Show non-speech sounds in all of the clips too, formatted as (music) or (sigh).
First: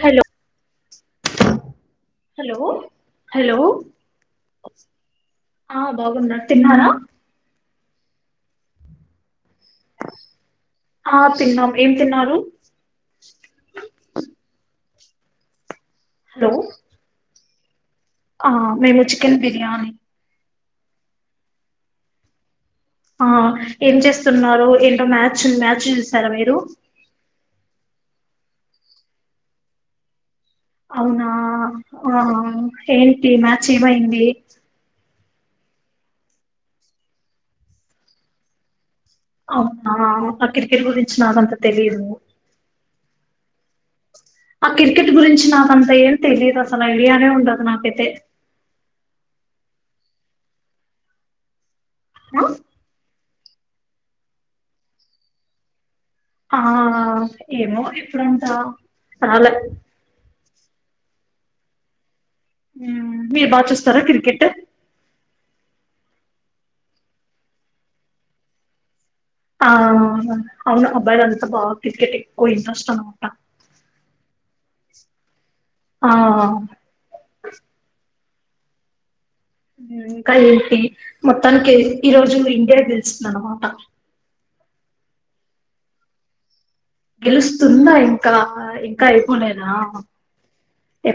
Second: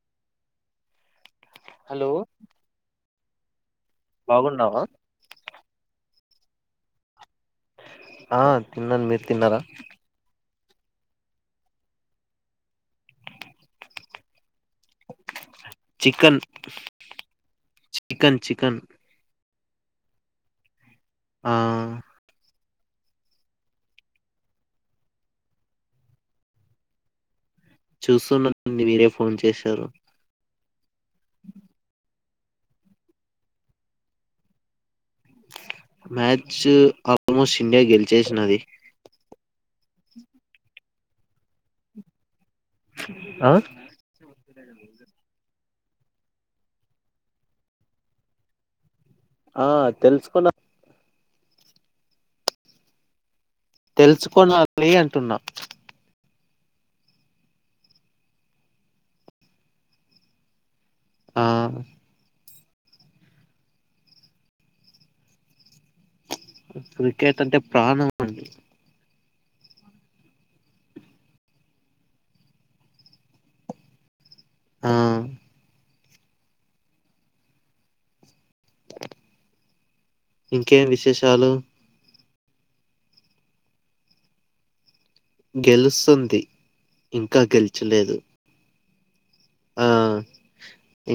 hello hello hello బాగున్నావా ఆ బాగున్న తిన్నార ఆ తిన్నాను మీరు తిన్నారా ఆ తిన్నాం ఏం తిన్నారు చికెన్ హలో చికెన్ ఆ చికెన్ మేము చికెన్ బి ర్యాని ఆ ఆ ఏం చేస్తున్నారు ఏంటో మ్యాచ్ ఉంది మ్యాచ్ చూసారా మీరు చూస్తున్నాం అండి మీరే ఫోన్ చేశారు అవునా ఆ హా ఏంటి మ్యాచ్ ఏమయింది మ్యాచ్ ఆల్మోస్ట్ ఇండియా గెలిచేసినది అవునా ఆ క్రికెట్ గురి చి నాకంత తెలిదు ఆ ఆ క్రికెట్ గురించి నా కంత ఏం తెలియదు అసలు ఐడియానే ఉండదు నాకైతే ఆ తెలుసుకున్నా అ తెలుసుకోనాలి అంటున్నా ఆ ఏమో ఎప్పుడంటా చాల ఆ హ్మ్ మీరు బాగా చూస్తారా కిర్కెట్ క్రికెట్ అంటే ప్రాణం అండి ఆ అవును అబ్బాయిలంతా బాగా క్రికెట్ ఎక్కువ ఇంట్రెస్ట్ అన్నమాట ఆ ఆ హ్మ్ ఇంకా ఏంటి ఇంకేం విశేషాలు మొత్తానికి ఈ రోజు ఇండియా గెలుస్తుంది అన్నమాట గెలుస్తుంది ఇంకా గెలుస్తుందా గెలిచలేదు ఇంకా ఆ ఆ పోలేదా ఆ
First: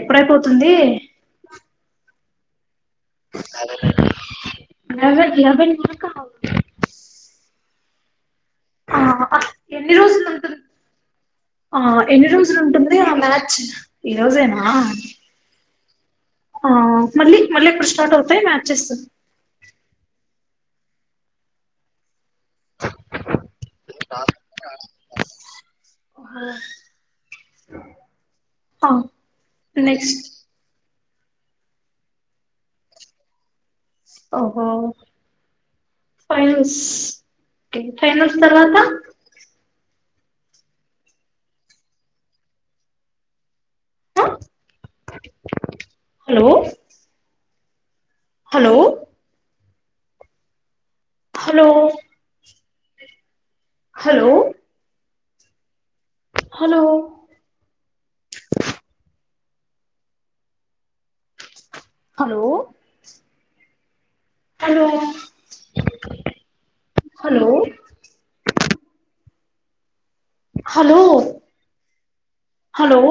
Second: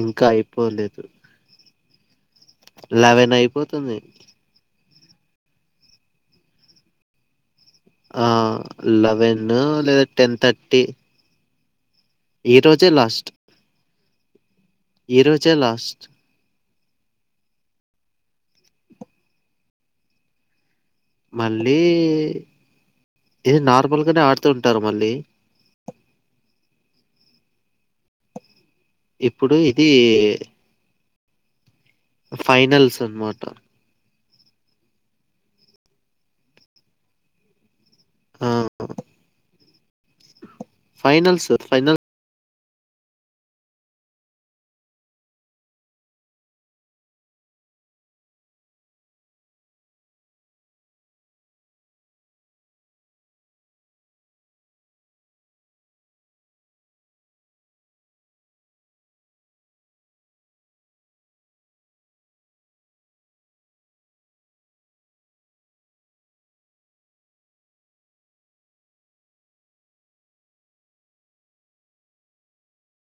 ఇంకా అయిపోలేదు లెవెన్ అయిపోతుంది అదే ఎవరి క (unintelligible) ఆ లెవెన్ ఎన్ని లేదా రోజులు టెన్ ఉంటుంది తర్టీ ఆ ఎన్ని రోజులు ఉంటుంది ఆ మ్యాచ్ ఈ రోజేనా ఈరోజే లాస్ట్ ఆ మళ్లీ మళ్లీ ఎప్పుడు స్టార్ట్ అవుతాయి మ్యాచెస్ మళ్లీ ఇది నార్మల్గానే ఆడుతూ ఉంటారు వాళ్లు అ ఇప్పుడు ఇది ఏ ఇది ఫైనల్స్ అన్నమాట ఓహో ఫైనల్స్ ఇంకా ఎన్ని ఫైనల్స్ ఉన్నాయి ఓహో ఫైనల్స్ ఫైనల్స్ వాహ్ hello hello hello hello hello hello hello hello hello హాల్లో